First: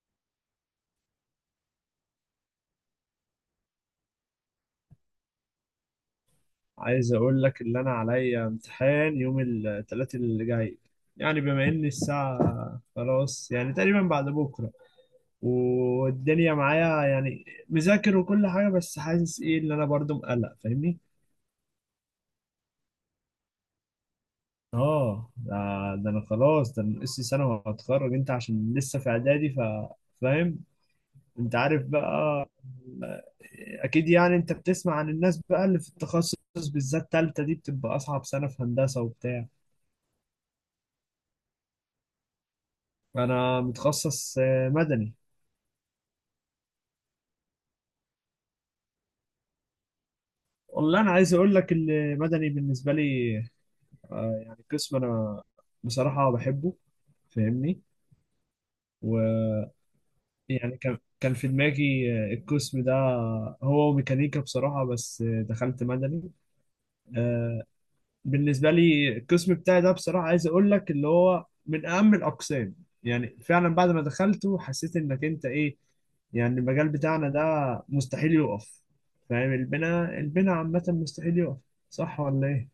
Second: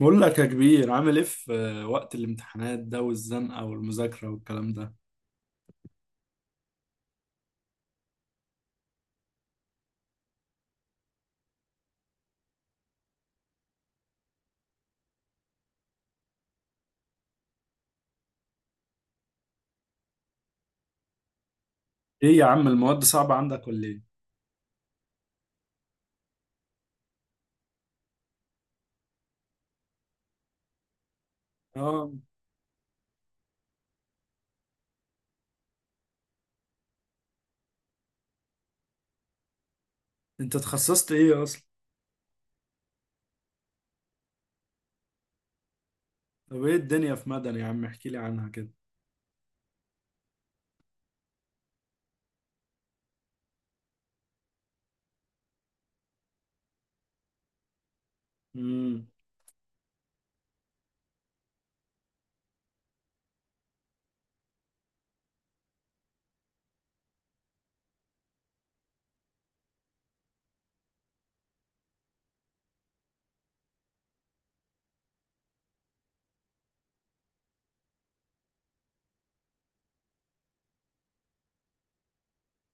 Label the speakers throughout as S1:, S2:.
S1: بقول لك يا كبير عامل ايه في وقت الامتحانات ده والزنقة والمذاكرة والكلام ده؟
S2: عايز اقول لك اللي انا عليا امتحان يوم الثلاث اللي جاي. يعني بما ان الساعة خلاص يعني تقريبا بعد بكرة، والدنيا معايا يعني مذاكر وكل حاجة، بس حاسس ايه اللي انا برضو مقلق فاهمني.
S1: ايه يا عم المواد صعبة عندك ولا ايه؟
S2: اه ده, ده انا خلاص، ده انا ناقصي سنة وهتخرج، انت عشان لسه في اعدادي، فاهم. انت عارف
S1: اه،
S2: بقى اكيد يعني، انت بتسمع عن الناس بقى اللي في التخصص، بالذات تالتة دي بتبقى اصعب سنة في هندسة وبتاع.
S1: انت اتخصصت ايه اصلا؟
S2: انا متخصص مدني.
S1: طب ايه الدنيا في مدني يا عم احكي لي عنها كده.
S2: والله انا عايز اقول لك المدني بالنسبه لي، يعني قسم انا بصراحه بحبه، فاهمني،
S1: امم.
S2: ويعني كان في دماغي القسم ده هو ميكانيكا بصراحه، بس دخلت مدني. آه، بالنسبه لي القسم بتاعي ده بصراحه، عايز اقول لك اللي هو من اهم الاقسام. يعني فعلا بعد ما دخلته حسيت انك انت ايه، يعني المجال بتاعنا ده مستحيل يقف. فاهم، البناء عامه مستحيل يقف، صح ولا ايه؟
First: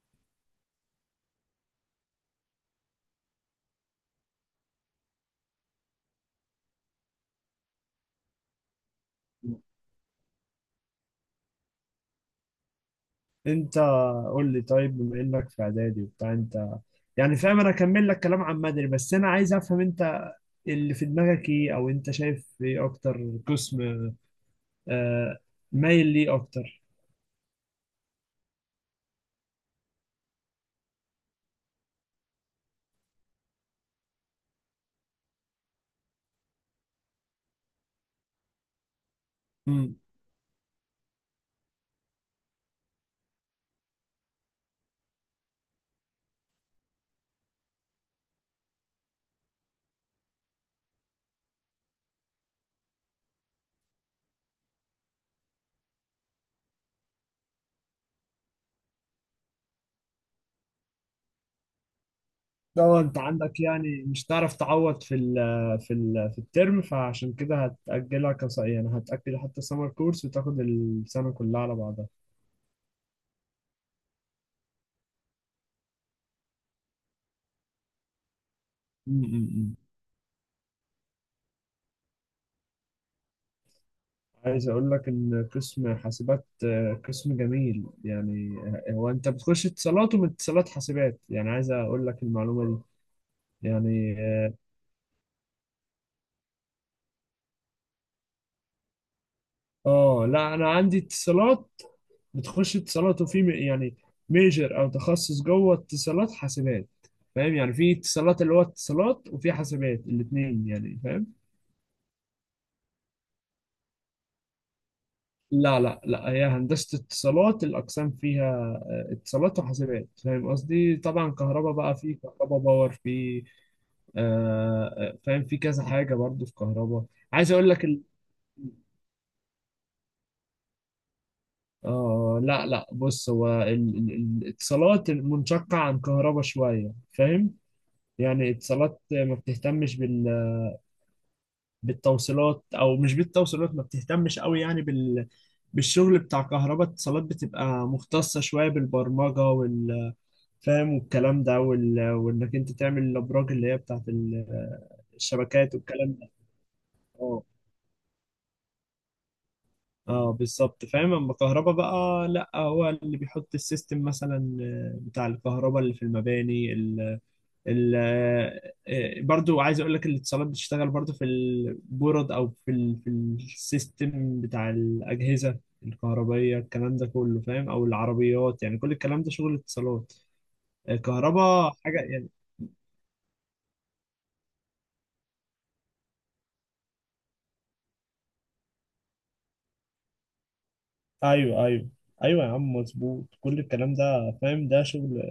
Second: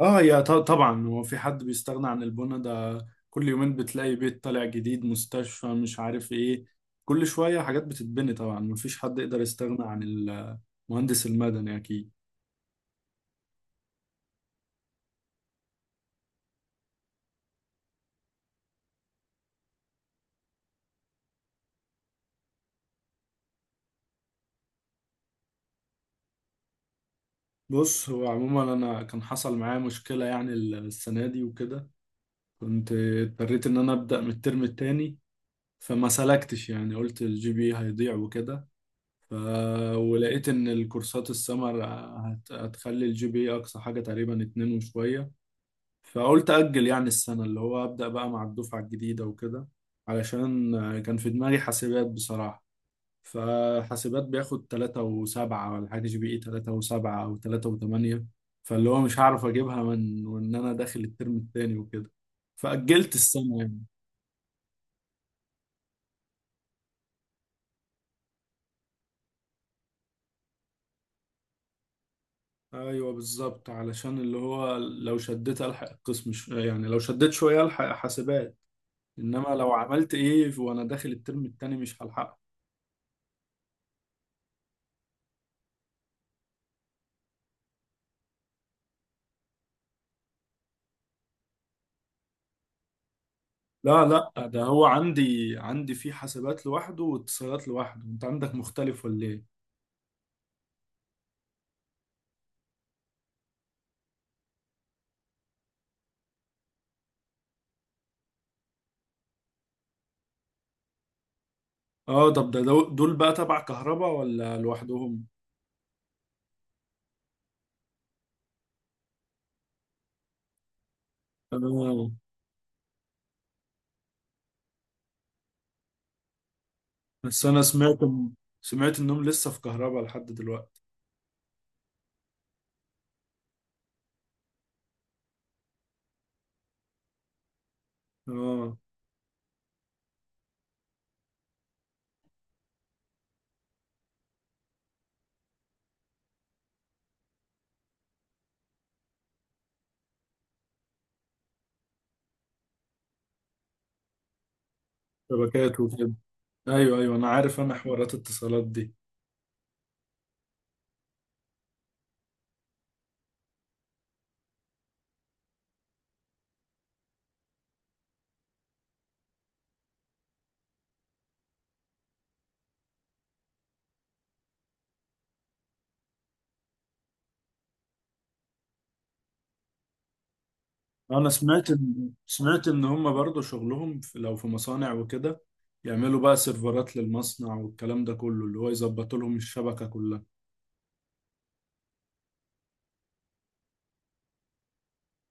S1: اه يا طبعا هو في حد بيستغنى عن البنا ده، كل يومين بتلاقي بيت طالع جديد، مستشفى، مش عارف ايه، كل شوية حاجات بتتبني، طبعا مفيش حد يقدر يستغنى عن المهندس المدني اكيد.
S2: انت قول لي طيب، بما انك في اعدادي وبتاع، انت يعني فاهم انا اكمل لك كلام عن مدني، بس انا عايز افهم انت اللي في دماغك ايه، او انت شايف ايه اكتر قسم آه مايل ليه اكتر.
S1: بص هو عموما انا كان حصل معايا مشكلة يعني السنة دي وكده، كنت اضطريت ان انا ابدا من الترم التاني، فما سلكتش يعني قلت الجي بي هيضيع وكده. ف... ولقيت ان الكورسات السمر هتخلي الجي بي اقصى حاجه تقريبا اتنين وشويه، فقلت اجل يعني السنه اللي هو ابدا بقى مع الدفعه الجديده وكده، علشان كان في دماغي حاسبات بصراحه، فحاسبات بياخد تلاتة وسبعة ولا حاجة، جي بي إي تلاتة وسبعة أو تلاتة وتمانية، فاللي هو مش هعرف أجيبها من وإن أنا داخل الترم التاني وكده،
S2: اه،
S1: فأجلت
S2: انت
S1: السنة
S2: عندك
S1: يعني.
S2: يعني مش هتعرف تعوض في ال في الترم، فعشان كده هتأجلها يعني هتأجل حتى سمر كورس وتاخد السنة كلها على بعضها.
S1: ايوه بالظبط، علشان اللي هو لو شديت الحق القسم يعني لو شديت شويه الحق حاسبات،
S2: م-
S1: انما
S2: م-
S1: لو
S2: م.
S1: عملت ايه وانا داخل الترم التاني مش هلحقه.
S2: عايز اقول لك ان قسم حاسبات قسم جميل يعني. هو انت بتخش اتصالات، ومن اتصالات حاسبات، يعني عايز اقول لك المعلومة دي
S1: لا
S2: يعني.
S1: لا، ده هو عندي في حاسبات لوحده واتصالات لوحده، انت عندك مختلف ولا ايه؟
S2: اه لا، انا عندي اتصالات، بتخش اتصالات وفي يعني ميجر او تخصص جوه اتصالات حاسبات. فاهم يعني، في اتصالات اللي هو اتصالات، وفي حاسبات الاثنين، يعني فاهم.
S1: اه، طب ده دول بقى تبع كهرباء ولا لوحدهم؟
S2: لا لا لا، هي هندسة اتصالات، الاقسام فيها اتصالات وحاسبات. فاهم قصدي؟ طبعا كهرباء بقى
S1: اه
S2: في كهرباء باور، في فاهم في كذا حاجة برضو في كهرباء.
S1: بس
S2: عايز
S1: انا
S2: اقول لك
S1: سمعت انهم لسه في كهرباء لحد دلوقتي.
S2: آه لا لا، بص هو ال- الاتصالات منشقة عن كهرباء شوية، فاهم؟ يعني
S1: اه.
S2: اتصالات ما بتهتمش بالتوصيلات، او مش بالتوصيلات، ما بتهتمش قوي يعني بالشغل بتاع كهرباء. اتصالات بتبقى مختصة شوية بالبرمجة فاهم، والكلام ده، وانك انت تعمل الابراج اللي هي بتاعت الشبكات
S1: شبكات وكده،
S2: والكلام ده.
S1: ايوه ايوه انا
S2: اه،
S1: عارف، انا حوارات اتصالات دي.
S2: اه بالظبط فاهم. اما كهرباء بقى لا، هو اللي بيحط السيستم مثلا بتاع الكهرباء اللي في المباني. ال- برضو عايز اقول لك الاتصالات بتشتغل برضو في البورد، او في ال في السيستم بتاع الاجهزه الكهربائيه الكلام ده كله. فاهم؟ او العربيات، يعني كل الكلام ده شغل اتصالات،
S1: انا
S2: الكهرباء حاجه يعني.
S1: سمعت ان هم برضو شغلهم في لو في مصانع وكده، يعملوا بقى سيرفرات للمصنع والكلام ده كله اللي هو يظبط لهم الشبكة كلها.
S2: ايوه ايوه، ايوه يا عم مظبوط، كل الكلام ده فاهم. ده شغل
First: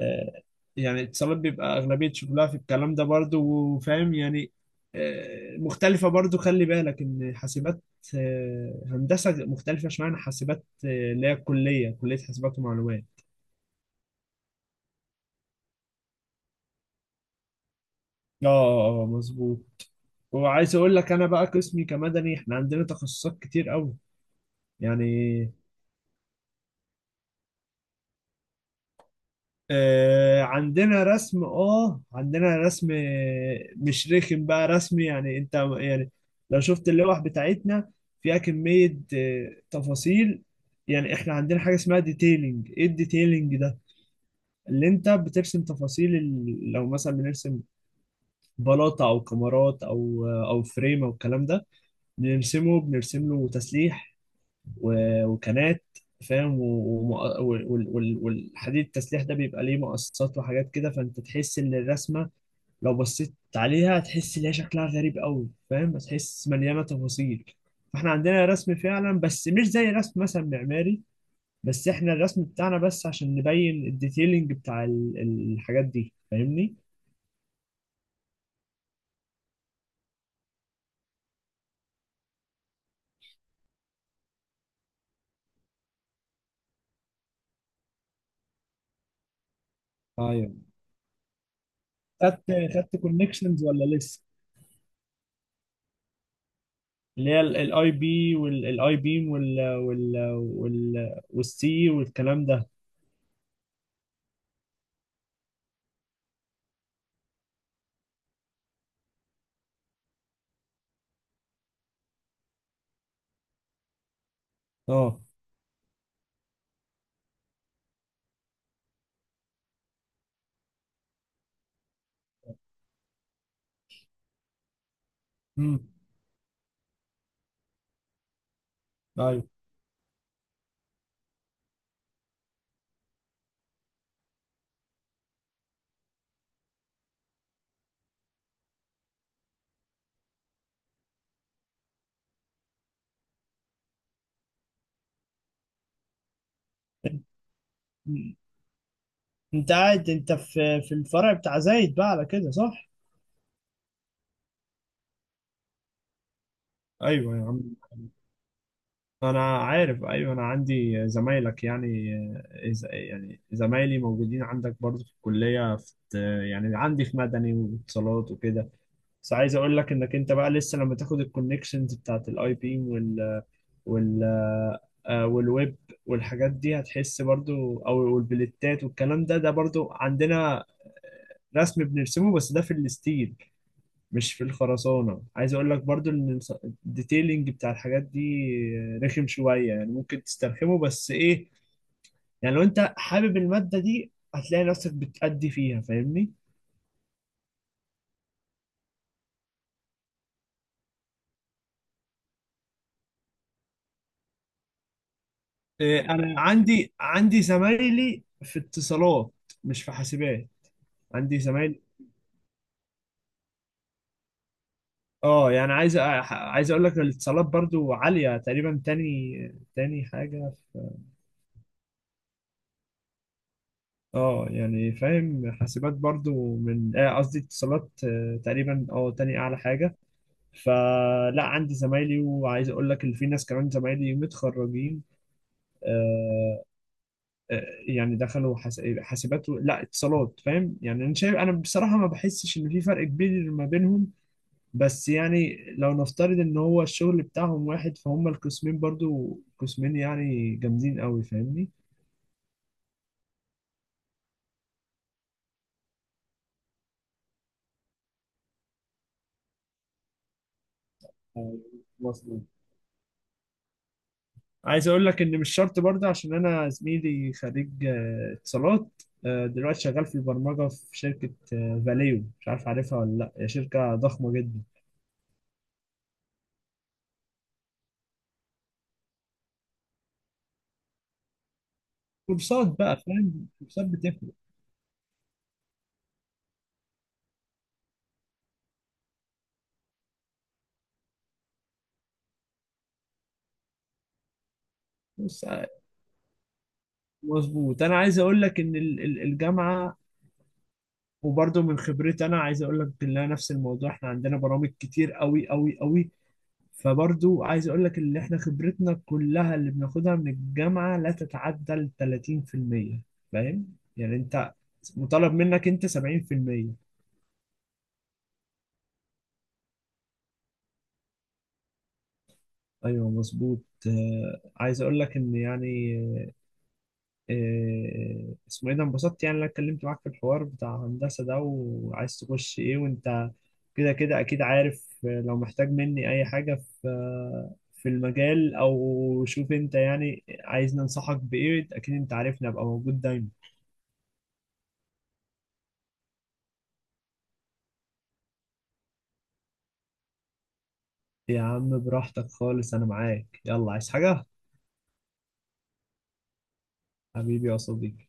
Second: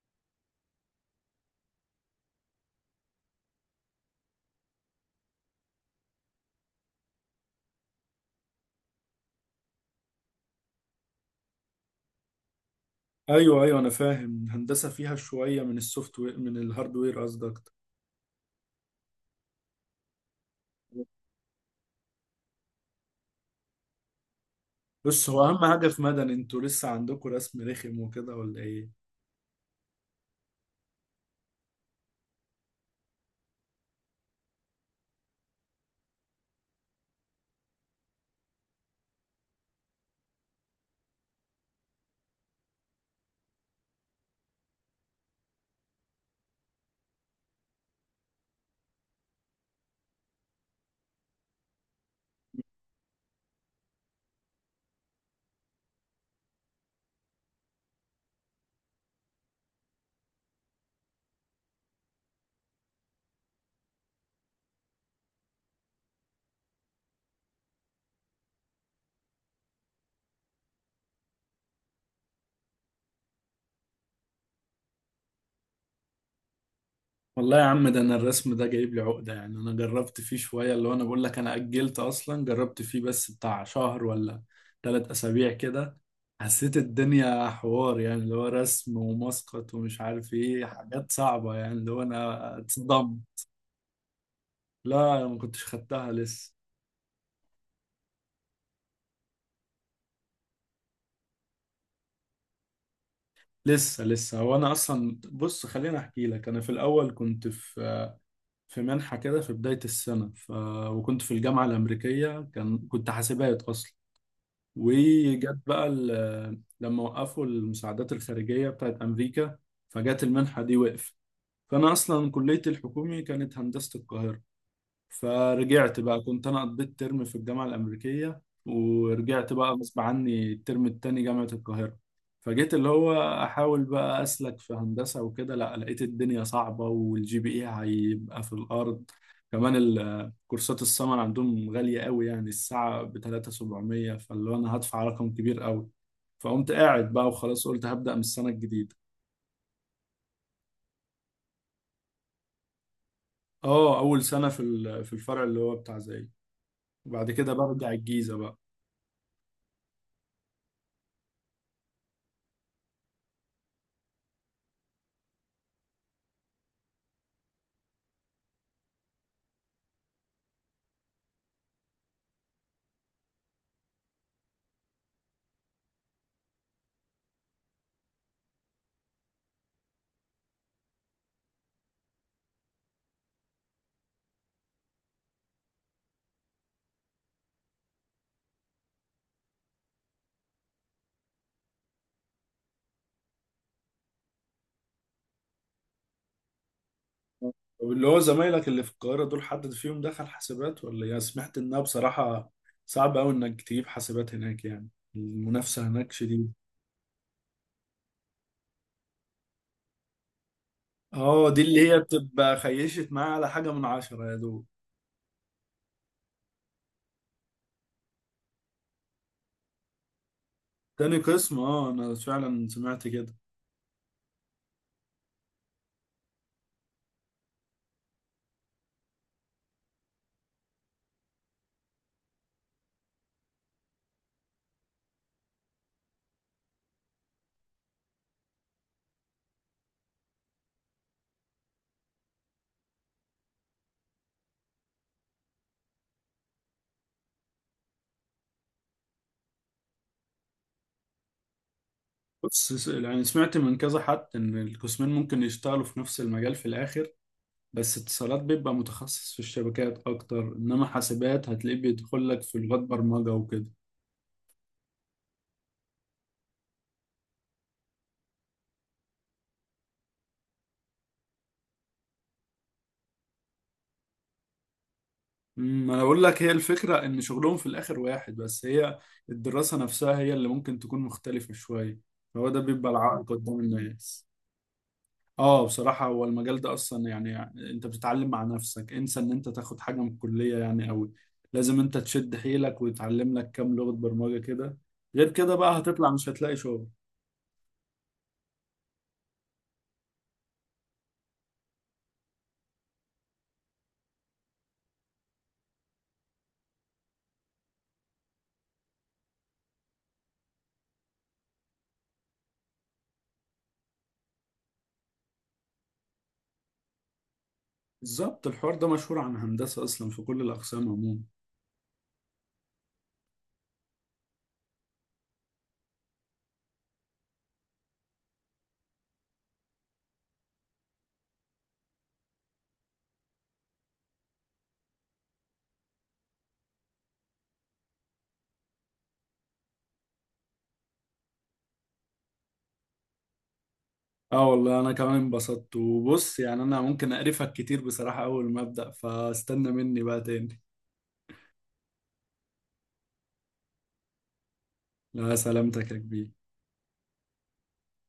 S2: آه، يعني اتصالات بيبقى أغلبية شغلها في الكلام ده برضو، وفاهم يعني مختلفة برضو. خلي بالك إن حاسبات هندسة مختلفة شوية عن حاسبات اللي هي الكلية، كلية حاسبات ومعلومات.
S1: ايوه ايوه انا فاهم، الهندسة فيها شوية من السوفت وير من الهاردوير قصدك.
S2: اه، مظبوط. وعايز اقول لك انا بقى، قسمي كمدني احنا عندنا تخصصات كتير قوي يعني.
S1: بص هو اهم حاجة في مدني، انتوا لسه عندكم رسم رخم وكده ولا ايه؟
S2: عندنا رسم، اه عندنا رسم مش رخم بقى، رسم يعني. انت يعني لو شفت اللوح بتاعتنا، فيها كمية تفاصيل. يعني احنا عندنا حاجة اسمها ديتيلينج. ايه الديتيلينج ده؟ اللي انت بترسم تفاصيل لو مثلا بنرسم بلاطة او كمرات او او فريم او الكلام ده، بنرسمه، بنرسم له تسليح وكانات. فاهم؟ والحديد التسليح ده بيبقى ليه مقصات وحاجات كده، فانت تحس ان الرسمه لو بصيت عليها هتحس ان هي شكلها غريب قوي. فاهم؟ هتحس مليانه تفاصيل. فاحنا عندنا رسم فعلا، بس مش زي رسم مثلا معماري. بس احنا الرسم بتاعنا بس عشان نبين الديتيلنج بتاع الحاجات دي، فاهمني.
S1: والله يا عم ده انا الرسم ده جايب لي عقدة، يعني انا جربت فيه شوية اللي هو، انا بقول لك انا اجلت اصلا، جربت فيه بس بتاع شهر ولا ثلاث اسابيع كده، حسيت الدنيا حوار يعني اللي هو رسم ومسقط ومش عارف
S2: ايوه،
S1: ايه، حاجات صعبة يعني اللي هو
S2: خدت
S1: انا
S2: خدت
S1: اتصدم.
S2: كونكشنز ولا لسه؟
S1: لا أنا ما كنتش خدتها لسه.
S2: اللي هي الاي بي والاي بيم والسي والكلام ده.
S1: لسه هو انا اصلا، بص خليني احكي لك، انا في الاول كنت في منحة كده في بداية السنة، وكنت في الجامعة الأمريكية كنت حاسبات أصلا،
S2: اه،
S1: وجت بقى لما وقفوا المساعدات الخارجية بتاعت أمريكا، فجت المنحة دي وقف. فأنا أصلا كليتي الحكومي كانت هندسة القاهرة،
S2: امم،
S1: فرجعت بقى، كنت انا قضيت ترم في الجامعه الامريكيه
S2: ايوه،
S1: ورجعت بقى غصب عني الترم التاني جامعه القاهره. فجيت اللي هو احاول بقى اسلك في هندسه وكده، لا لقيت الدنيا صعبه والجي بي اي هيبقى في الارض، كمان كورسات السمر عندهم غاليه قوي يعني الساعه ب 3700، فاللي هو انا هدفع رقم كبير قوي، فقمت قاعد بقى وخلاص قلت هبدا من
S2: مم.
S1: السنه الجديده.
S2: انت قاعد انت في الفرع بتاع زايد بقى على كده، صح؟
S1: اه، اول سنه في في الفرع اللي هو بتاع زيي، وبعد
S2: ايوه يا
S1: كده
S2: عم،
S1: برجع الجيزه بقى.
S2: انا عارف، ايوه انا عندي زمايلك يعني. يعني زمايلي موجودين عندك برضه في الكليه في، يعني عندي في مدني واتصالات وكده. بس عايز اقول لك انك انت بقى لسه لما تاخد الكونكشنز بتاعت الاي بي وال وال والويب والحاجات دي هتحس برضو، او والبلتات والكلام ده، ده برضو عندنا رسم بنرسمه، بس ده في الستيل مش في الخرسانة. عايز اقول لك برضو ان الديتيلينج بتاع الحاجات دي رخم شوية يعني، ممكن تسترخمه، بس ايه، يعني لو انت حابب المادة دي هتلاقي نفسك بتأدي فيها، فاهمني.
S1: طب اللي هو زمايلك اللي في القاهرة دول حد فيهم دخل حاسبات، ولا يا سمعت انها بصراحة صعب قوي انك تجيب حاسبات هناك يعني، المنافسة
S2: إيه،
S1: هناك
S2: انا
S1: شديدة.
S2: عندي، عندي زمايلي في اتصالات مش في حاسبات. عندي
S1: اه، دي
S2: زمايلي،
S1: اللي هي بتبقى خيشت معايا على حاجة من عشرة يا دوب.
S2: اه يعني عايز اقول لك الاتصالات برضو عالية تقريبا، تاني حاجة.
S1: تاني قسم، اه انا فعلا سمعت كده.
S2: اه يعني فاهم، حاسبات برضو من قصدي اتصالات تقريبا اه تاني اعلى حاجة. فلا، عندي زمايلي، وعايز اقول لك اللي في ناس كمان زمايلي متخرجين، آه، آه، يعني دخلوا حاسبات لا اتصالات. فاهم يعني، انا شايف انا بصراحة ما بحسش ان في فرق كبير ما بينهم. بس يعني لو نفترض ان هو الشغل بتاعهم واحد، فهم القسمين برضو، قسمين يعني جامدين قوي، فاهمني.
S1: بص يعني سمعت من كذا حد ان القسمين ممكن يشتغلوا في نفس المجال في الاخر، بس اتصالات بيبقى متخصص في الشبكات اكتر انما حاسبات
S2: آه،
S1: هتلاقيه بيدخل لك في لغات برمجة وكده.
S2: عايز اقول لك ان مش شرط برضه، عشان انا زميلي خريج اتصالات دلوقتي شغال في البرمجه في شركه فاليو، مش عارف عارفها ولا لا، هي شركه ضخمه جدا.
S1: امم، انا بقول لك هي الفكره ان شغلهم في الاخر واحد، بس هي الدراسه نفسها هي اللي ممكن تكون مختلفه شويه. هو ده
S2: كورسات
S1: بيبقى
S2: بقى
S1: العائق
S2: فاهم،
S1: قدام
S2: كورسات
S1: الناس.
S2: بتفرق.
S1: اه بصراحه هو المجال ده اصلا يعني، انت بتتعلم مع نفسك، انسى ان انت تاخد حاجه من الكليه يعني قوي، لازم انت تشد حيلك وتتعلم لك كام لغه برمجه كده، غير
S2: بص
S1: كده بقى هتطلع مش هتلاقي شغل.
S2: مظبوط، انا عايز اقول لك ان الجامعه، وبرضه من خبرتي انا عايز اقول لك ان أنا نفس الموضوع، احنا عندنا برامج كتير قوي قوي قوي. فبرضو عايز اقول لك اللي احنا خبرتنا كلها اللي بناخدها من الجامعة لا تتعدى ال 30%. فاهم يعني، انت مطالب منك انت 70%.
S1: بالظبط الحوار ده مشهور عن هندسه اصلا في كل الاقسام عموما.
S2: ايوه مظبوط، آه عايز اقول لك ان يعني اسمه ايه ده، انبسطت يعني إن انا اتكلمت معاك في الحوار بتاع هندسة ده، وعايز تخش ايه وانت كده كده اكيد عارف. لو محتاج مني اي حاجة في في المجال، او شوف انت يعني عايزني انصحك بايه، اكيد انت عارفني ابقى موجود دايما.
S1: اه والله انا كمان انبسطت، وبص يعني انا ممكن اقرفك كتير بصراحة اول ما ابدأ فاستنى مني بقى تاني.
S2: يا عم براحتك خالص، انا معاك، يلا عايز حاجة؟
S1: لا سلامتك يا كبير.
S2: حبيبي يا صديقي.